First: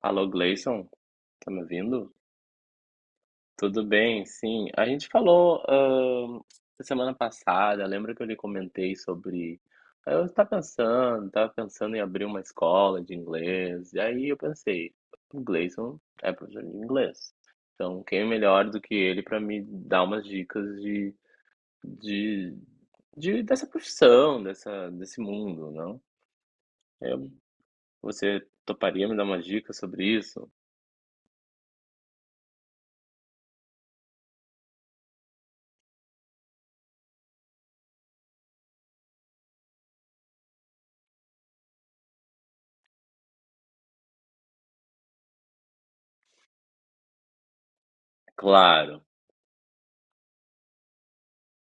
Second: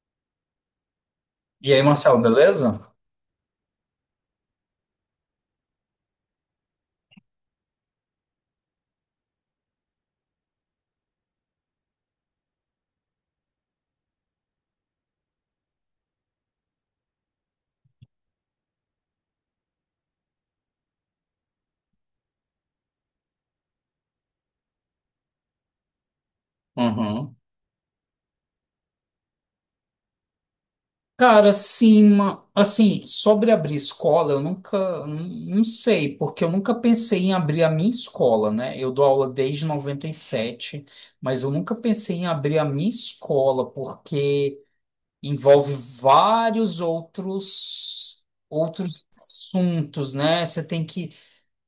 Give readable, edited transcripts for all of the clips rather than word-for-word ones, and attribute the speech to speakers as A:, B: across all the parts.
A: Alô, Gleison, tá me
B: E aí,
A: ouvindo?
B: Marcelo, beleza?
A: Tudo bem, sim. A gente falou semana passada, lembra que eu lhe comentei sobre. Eu estava pensando em abrir uma escola de inglês, e aí eu pensei, o Gleison é professor de inglês, então quem é melhor do que ele para me dar umas dicas de, dessa profissão, dessa, desse mundo, não? Eu-
B: Uhum.
A: Você toparia me dar umas dicas sobre isso?
B: Cara, assim, assim, sobre abrir escola, eu nunca, n- não sei, porque eu nunca pensei em abrir a minha escola, né? Eu dou aula desde 97, mas eu nunca pensei em abrir a minha escola, porque envolve vários outros,
A: Claro,
B: outros assuntos, né? Você tem que,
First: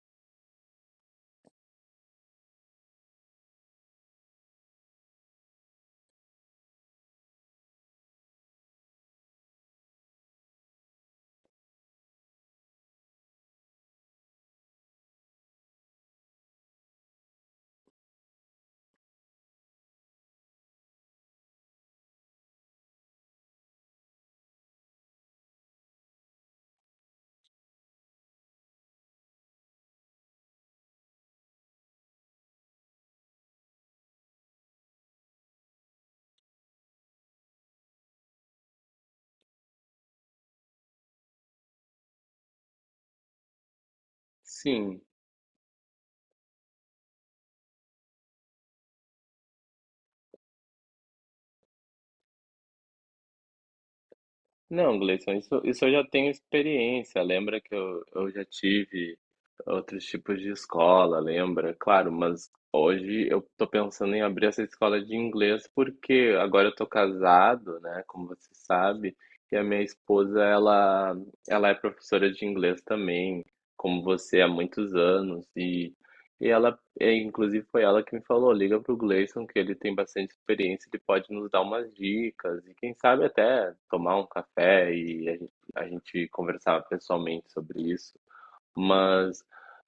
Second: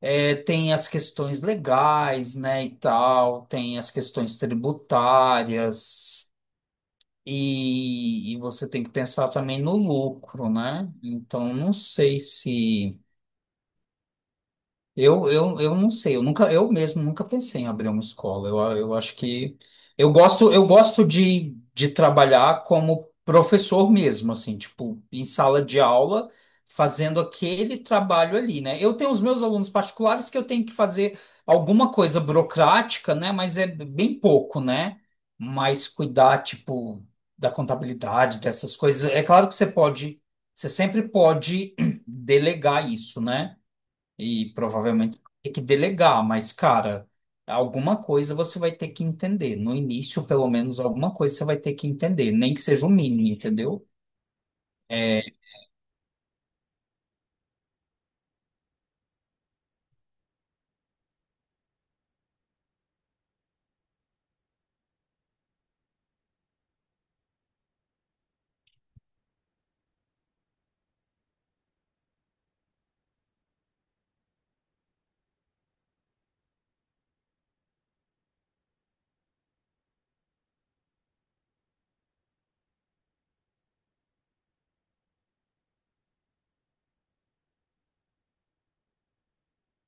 B: é, Tem as questões legais, né, e tal, tem as questões tributárias. E você tem que pensar também no lucro, né? Então, não sei se. Eu não sei, eu nunca, eu mesmo nunca pensei em abrir uma escola. Eu acho que eu gosto de trabalhar como professor mesmo, assim, tipo, em sala de aula, fazendo aquele trabalho ali, né? Eu tenho os meus alunos particulares que eu tenho que fazer alguma coisa burocrática, né? Mas é bem pouco, né? Mas cuidar, tipo, da contabilidade, dessas coisas. É claro que você sempre pode delegar isso, né? E
A: sim.
B: provavelmente vai ter que delegar, mas, cara, alguma coisa você vai ter que entender. No início, pelo menos, alguma coisa você vai ter que entender, nem que seja o mínimo, entendeu?
A: Não,
B: É
A: Gleison, isso eu já tenho experiência. Lembra que eu já tive outros tipos de escola, lembra? Claro, mas hoje eu tô pensando em abrir essa escola de inglês porque agora eu tô casado, né? Como você sabe, e a minha esposa, ela é professora de inglês também, como você há muitos anos, e ela é, inclusive foi ela que me falou, liga pro Gleison que ele tem bastante experiência, ele pode nos dar umas dicas e quem sabe até tomar um café e a gente conversar pessoalmente sobre isso. Mas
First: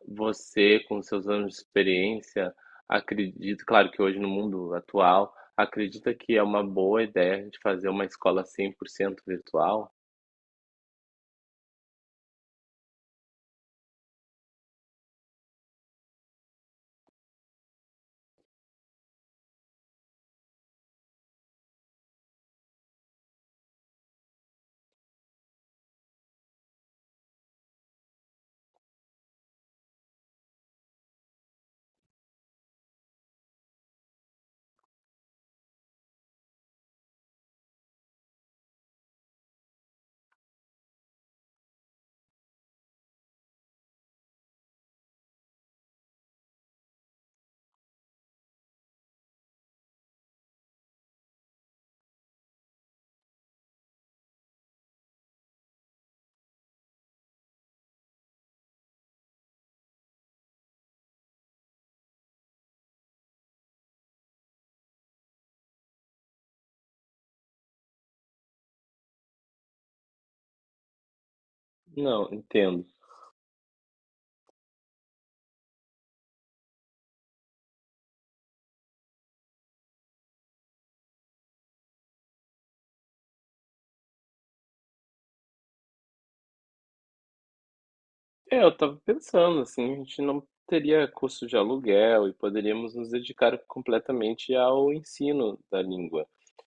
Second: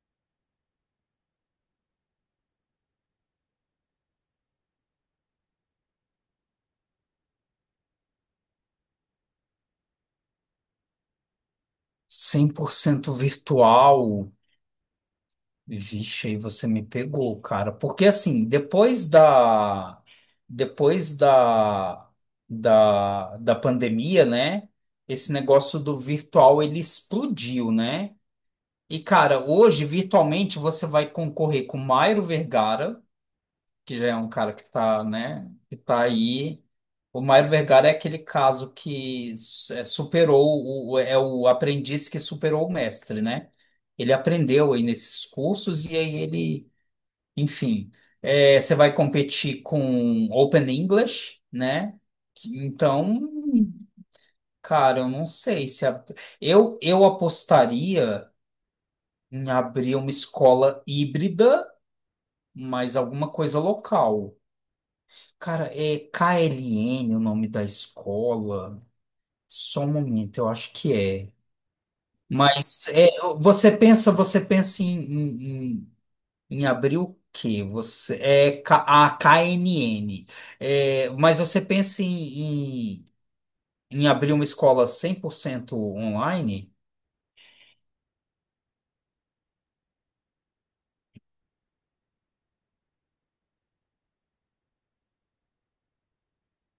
A: você, com seus anos de experiência, acredito, claro que hoje no mundo atual, acredita que é uma boa ideia a gente fazer uma escola 100% virtual?
B: 100% virtual. Vixe, aí você me pegou, cara. Porque, assim, depois da. Depois da. Da pandemia, né? Esse negócio do virtual ele explodiu, né? E, cara, hoje, virtualmente, você vai concorrer com Mairo Vergara, que já é um cara que tá, né, que tá aí. O Mário Vergara é aquele caso que superou, é o aprendiz que superou o mestre, né? Ele aprendeu aí nesses cursos e aí ele, enfim, é, você vai competir com Open English, né? Então, cara, eu não sei se a- eu apostaria em abrir uma escola híbrida, mas alguma coisa local. Cara, é KLN o nome da escola. Só um momento, eu acho que é.
A: Não, entendo.
B: Mas é, você pensa em, em abrir o quê? Você é K- a KNN. É, mas você pensa em abrir uma escola 100% online?
A: É, eu estava pensando, assim, a gente não teria custo de aluguel e poderíamos nos dedicar completamente ao ensino da língua.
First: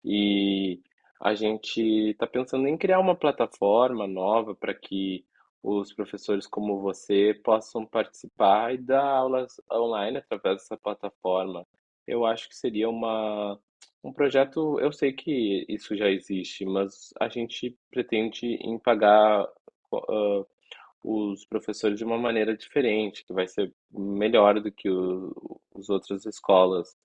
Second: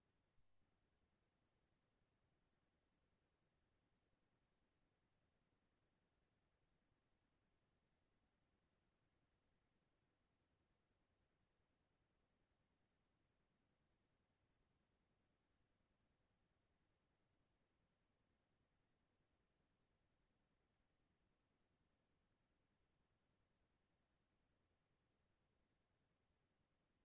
A: E a gente está pensando em criar uma plataforma nova para que os professores como você possam participar e dar aulas online através dessa plataforma. Eu acho que seria um projeto, eu sei que isso já existe, mas a gente pretende em pagar os professores de uma maneira diferente, que vai ser melhor do que os outras escolas.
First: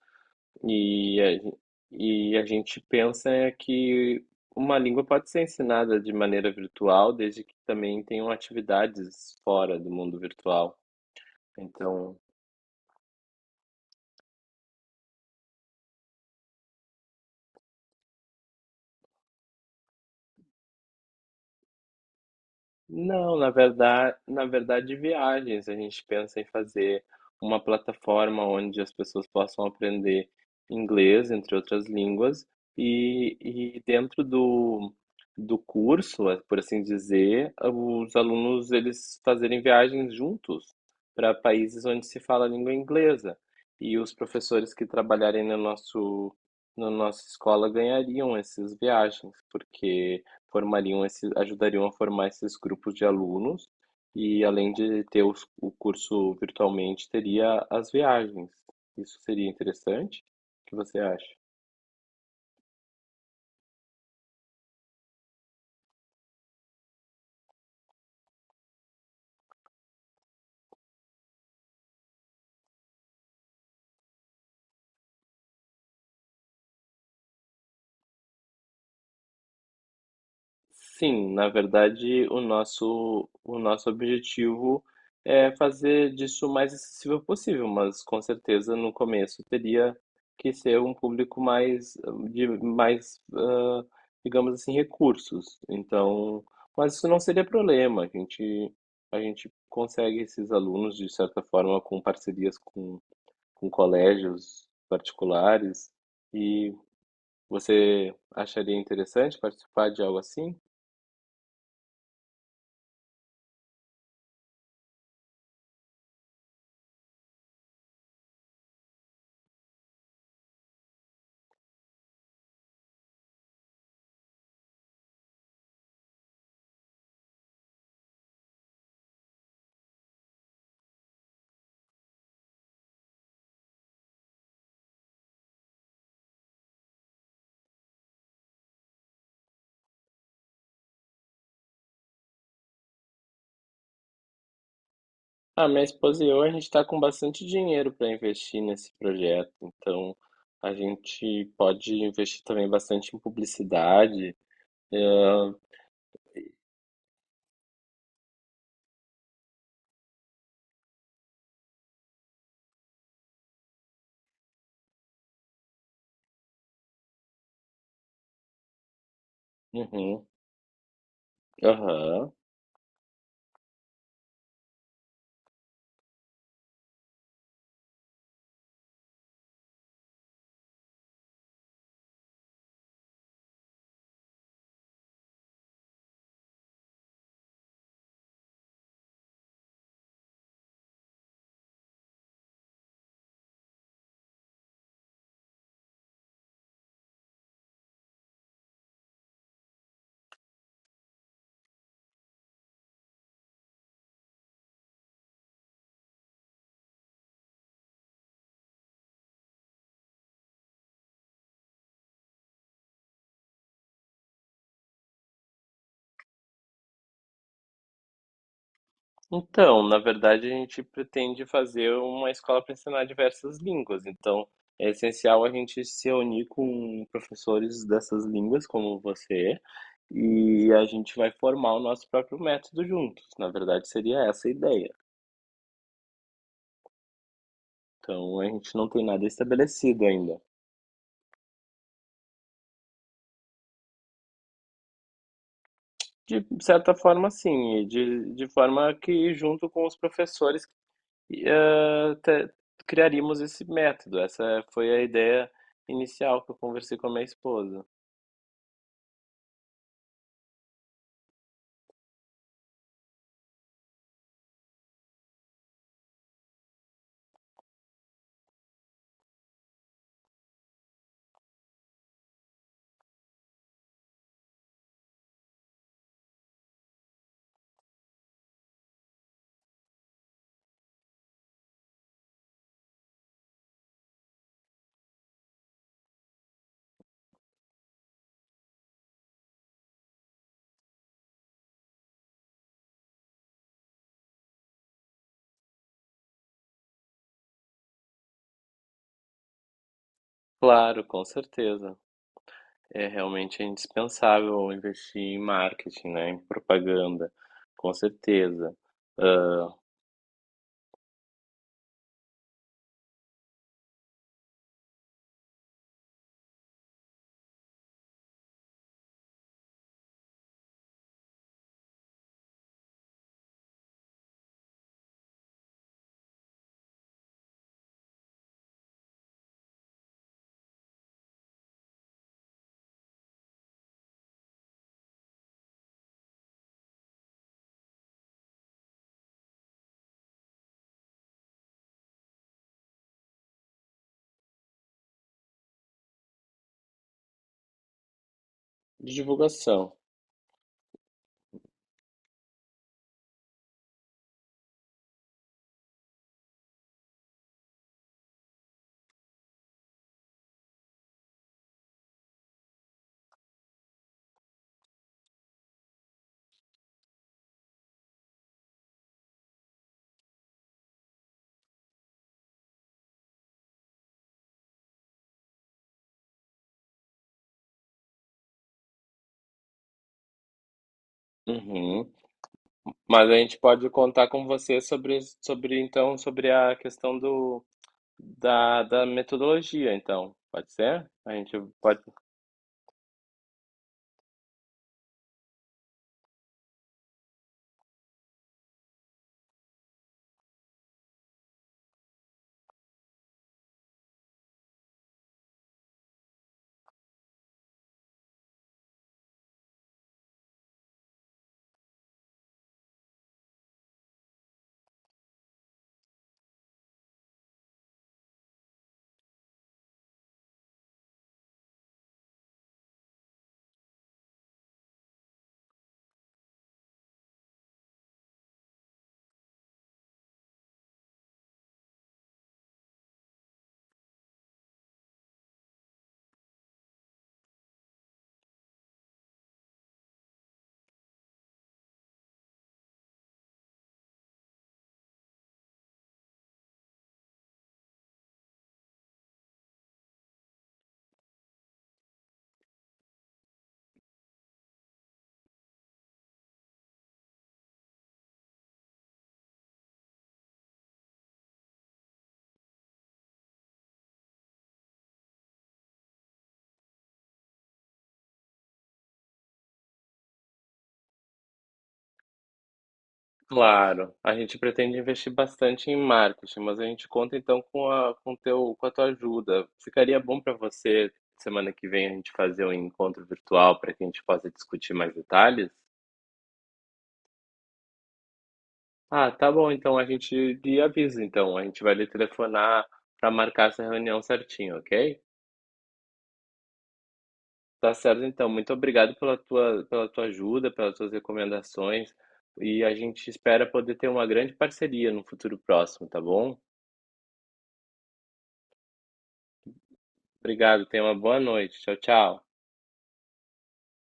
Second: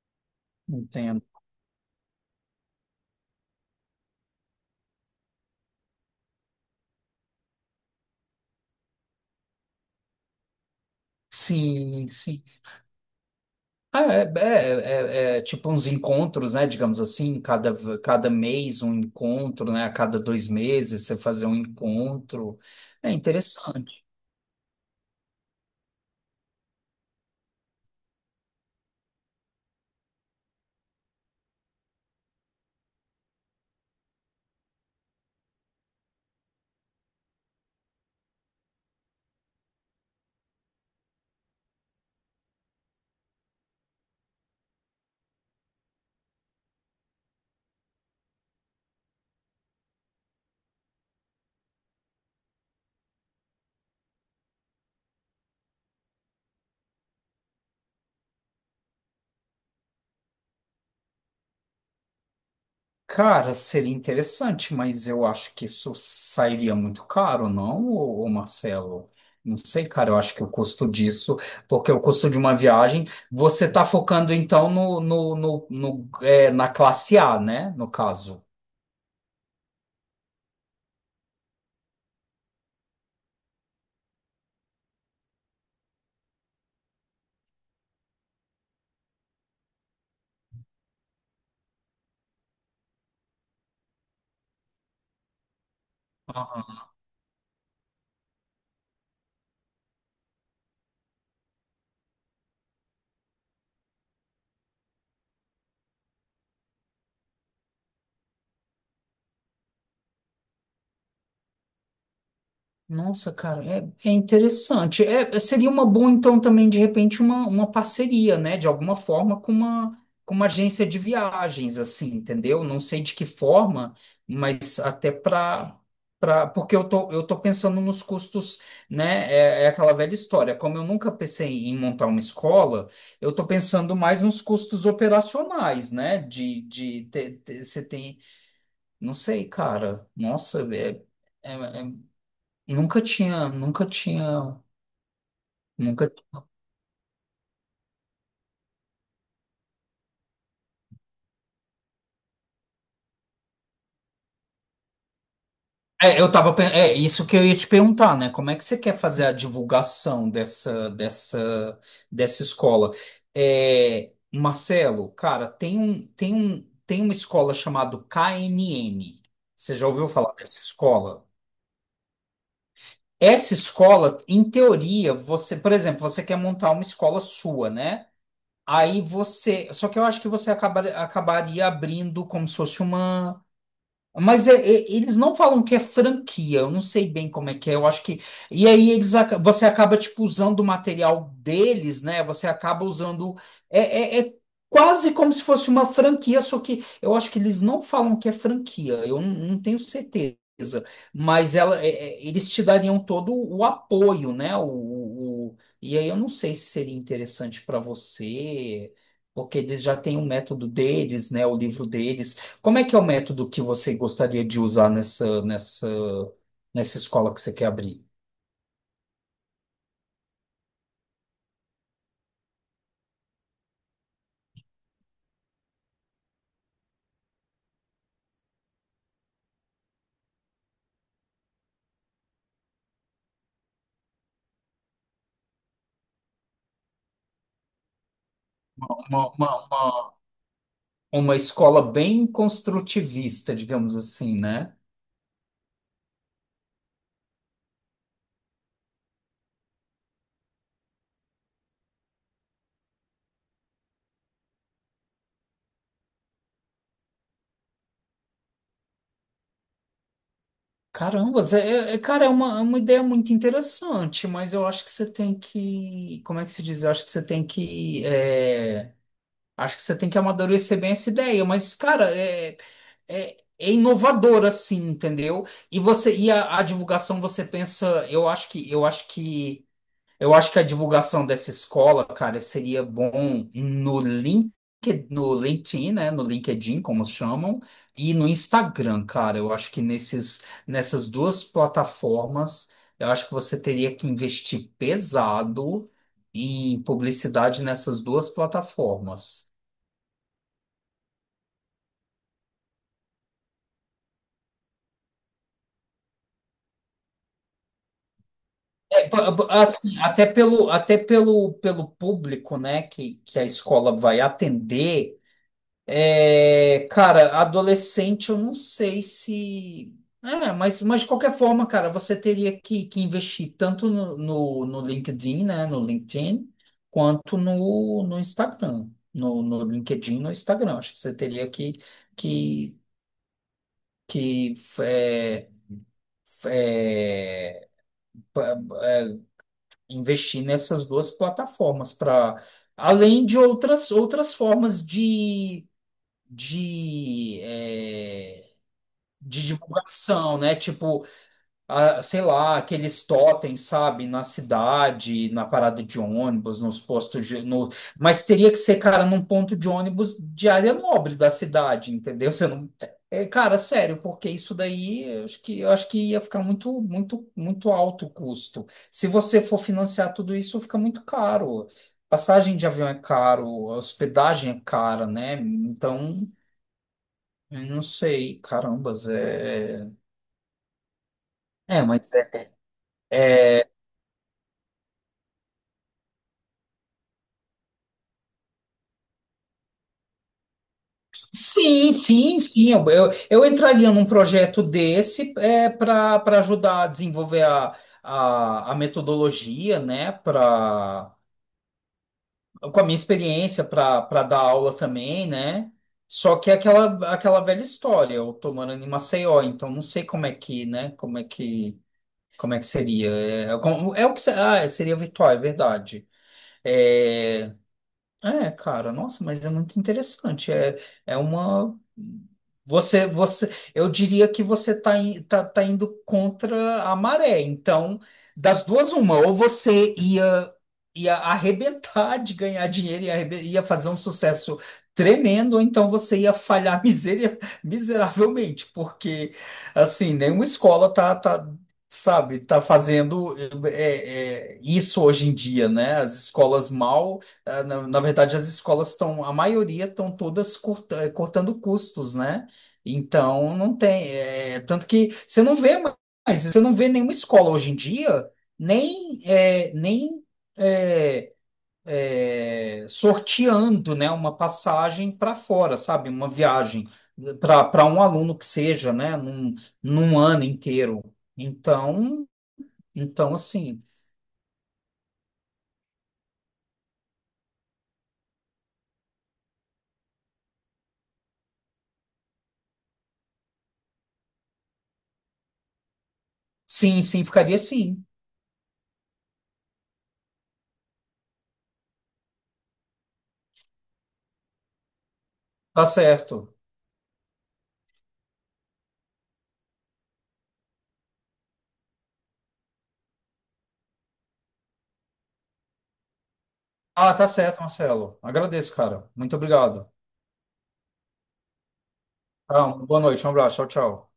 A: E
B: Entendo.
A: e a gente pensa é que uma língua pode ser ensinada de maneira virtual, desde que também tenham atividades fora do mundo virtual.
B: Sim,
A: Então,
B: sim. Ah, é, é tipo uns encontros, né? Digamos assim, cada, cada mês um encontro, né? A cada dois meses você fazer um encontro. É
A: não,
B: interessante.
A: na verdade, viagens. A gente pensa em fazer uma plataforma onde as pessoas possam aprender inglês, entre outras línguas, e dentro do, do curso, por assim dizer, os alunos eles fazerem viagens juntos para países onde se fala a língua inglesa. E os professores que trabalharem no nosso, na nossa escola ganhariam essas viagens, porque formariam esses, ajudariam a formar esses grupos de alunos e além de ter os, o curso virtualmente, teria as viagens. Isso seria interessante? O que você acha?
B: Cara, seria interessante, mas eu acho que isso sairia muito caro, não, ô Marcelo? Não sei, cara, eu acho que o custo disso, porque o custo de uma viagem, você tá focando então no, é, na classe A, né? No caso.
A: Sim, na verdade, o nosso objetivo é fazer disso o mais acessível possível, mas com certeza no começo teria que ser um público mais de mais, ah, digamos assim, recursos. Então, mas isso não seria problema. A gente consegue esses alunos de certa forma com parcerias com colégios particulares. E você acharia interessante participar de algo assim?
B: Nossa, cara, é, é interessante. É, seria uma boa, então, também, de repente, uma parceria, né? De alguma forma, com uma agência de viagens, assim, entendeu? Não sei de que forma, mas até para. Pra, porque eu tô pensando nos custos, né? É, é aquela velha história. Como eu nunca pensei em montar uma escola, eu tô pensando mais nos custos operacionais, né? Você tem. Não sei, cara. Nossa, é, é, é Nunca tinha,
A: Ah, minha
B: nunca.
A: esposa e eu, a gente está com bastante dinheiro para investir nesse projeto, então a gente pode investir também bastante em publicidade. Ah,
B: É, eu tava, é isso que eu ia te perguntar, né? Como é que você quer fazer a divulgação dessa escola? É, Marcelo, cara, tem uma escola chamada KNN. Você já ouviu
A: uhum,
B: falar dessa escola?
A: aham.
B: Essa escola, em teoria, você, por exemplo, você quer montar uma escola sua, né? Aí você, só que eu acho que você acabaria abrindo como se fosse uma. Mas eles não falam que é franquia, eu não sei bem como é que é, eu acho que. E aí eles, você acaba tipo usando o material deles, né? Você acaba usando. É, é, é quase como se fosse uma franquia, só que eu acho que eles não falam que é franquia, eu não, não tenho certeza. Mas ela, eles te dariam todo o apoio, né? E aí eu não sei se seria interessante para você, porque eles já têm o método deles, né? O livro deles. Como é que é o método que você gostaria de usar nessa escola que você quer abrir?
A: Então, na verdade, a gente pretende fazer uma escola para ensinar diversas línguas, então é essencial a gente se reunir com professores dessas línguas, como você, e a gente vai formar o nosso próprio método juntos. Na verdade, seria essa a ideia. Então, a gente não tem nada
B: Uma, uma,
A: estabelecido
B: uma-
A: ainda.
B: Uma escola bem construtivista, digamos assim, né?
A: De certa forma, sim, e de forma que, junto com os professores, eh, te- criaríamos esse método. Essa foi a ideia inicial que eu conversei com a minha esposa.
B: Caramba, Zé, cara, é uma ideia muito interessante, mas eu acho que você tem que. Como é que se diz? Eu acho que você tem que. É, acho que você tem que amadurecer bem essa ideia, mas, cara, é, é inovador, assim, entendeu? E você, e a divulgação, você pensa, eu acho que. Eu acho que a divulgação dessa escola, cara, seria bom no link, no LinkedIn, né? No LinkedIn, como chamam, e no Instagram, cara. Eu acho que nessas duas plataformas, eu acho que você teria que investir pesado em publicidade nessas duas plataformas.
A: Claro, com certeza. É realmente indispensável investir em marketing, né? Em propaganda, com certeza.
B: É,
A: Ah,
B: assim, até pelo, pelo público, né, que a escola vai atender. É, cara, adolescente, eu não sei se. É, mas de qualquer forma, cara, você teria que investir tanto no LinkedIn, né? No LinkedIn, quanto no Instagram. No LinkedIn, no Instagram. Acho que você teria que, que, que é, investir nessas duas plataformas para além de outras outras formas de é,
A: de
B: de
A: divulgação.
B: divulgação, né? Tipo, a- sei lá, aqueles totens, sabe? Na cidade, na parada de ônibus, nos postos de. No... Mas teria que ser, cara, num ponto de ônibus de área nobre da cidade, entendeu? Você não. É, cara, sério, porque isso daí eu acho eu acho que ia ficar muito, muito, muito alto o custo. Se você for financiar tudo isso, fica muito caro. Passagem de avião é caro, hospedagem é cara, né? Então, eu não sei, carambas, é. É,
A: Uhum.
B: mas é.
A: Mas a gente pode contar com você sobre, sobre então, sobre a questão do. Da, da metodologia, então. Pode ser? A gente
B: Sim,
A: pode.
B: sim, sim. Eu entraria num projeto desse é, para para ajudar a desenvolver a metodologia, né? Pra, com a minha experiência para para dar aula também, né? Só que é aquela, aquela velha história, eu tô morando em Maceió, então não sei como é que, né? Como é que seria? É, é o que se- ah, seria virtual, é verdade. É, é, cara, nossa, mas é muito interessante. É, é uma. Eu diria que você está tá, in- tá, tá indo contra a maré. Então, das duas, uma, ia arrebentar de ganhar dinheiro e ia fazer um sucesso tremendo, ou então você ia falhar miseravelmente, porque assim, nenhuma escola sabe, tá fazendo isso hoje em dia, né? As escolas mal. Ah, na verdade, as escolas estão, a maioria estão todas cortando custos, né? Então, não tem. Tanto que você não vê mais, você não vê nenhuma escola hoje em dia, nem, eh, nem eh, eh, sorteando, né, uma passagem para fora, sabe? Uma viagem para para um aluno que seja, né, num ano inteiro. Então, então, assim,
A: Claro, a gente pretende investir bastante em marketing, mas a gente conta então com com teu, com a tua ajuda. Ficaria bom para você, semana que vem, a gente fazer um encontro virtual para que a gente possa discutir mais detalhes?
B: sim, sim, ficaria sim,
A: Ah, tá bom, então a gente lhe avisa, então. A gente vai lhe telefonar para marcar essa reunião certinho, ok?
B: tá certo.
A: Tá certo, então. Muito obrigado pela pela tua ajuda, pelas tuas recomendações. E a gente espera poder ter uma grande parceria no futuro próximo, tá bom?
B: Ah, tá certo, Marcelo. Agradeço, cara. Muito obrigado.
A: Obrigado, tenha uma boa noite. Tchau, tchau.
B: Tá, uma boa noite, um abraço. Tchau, tchau.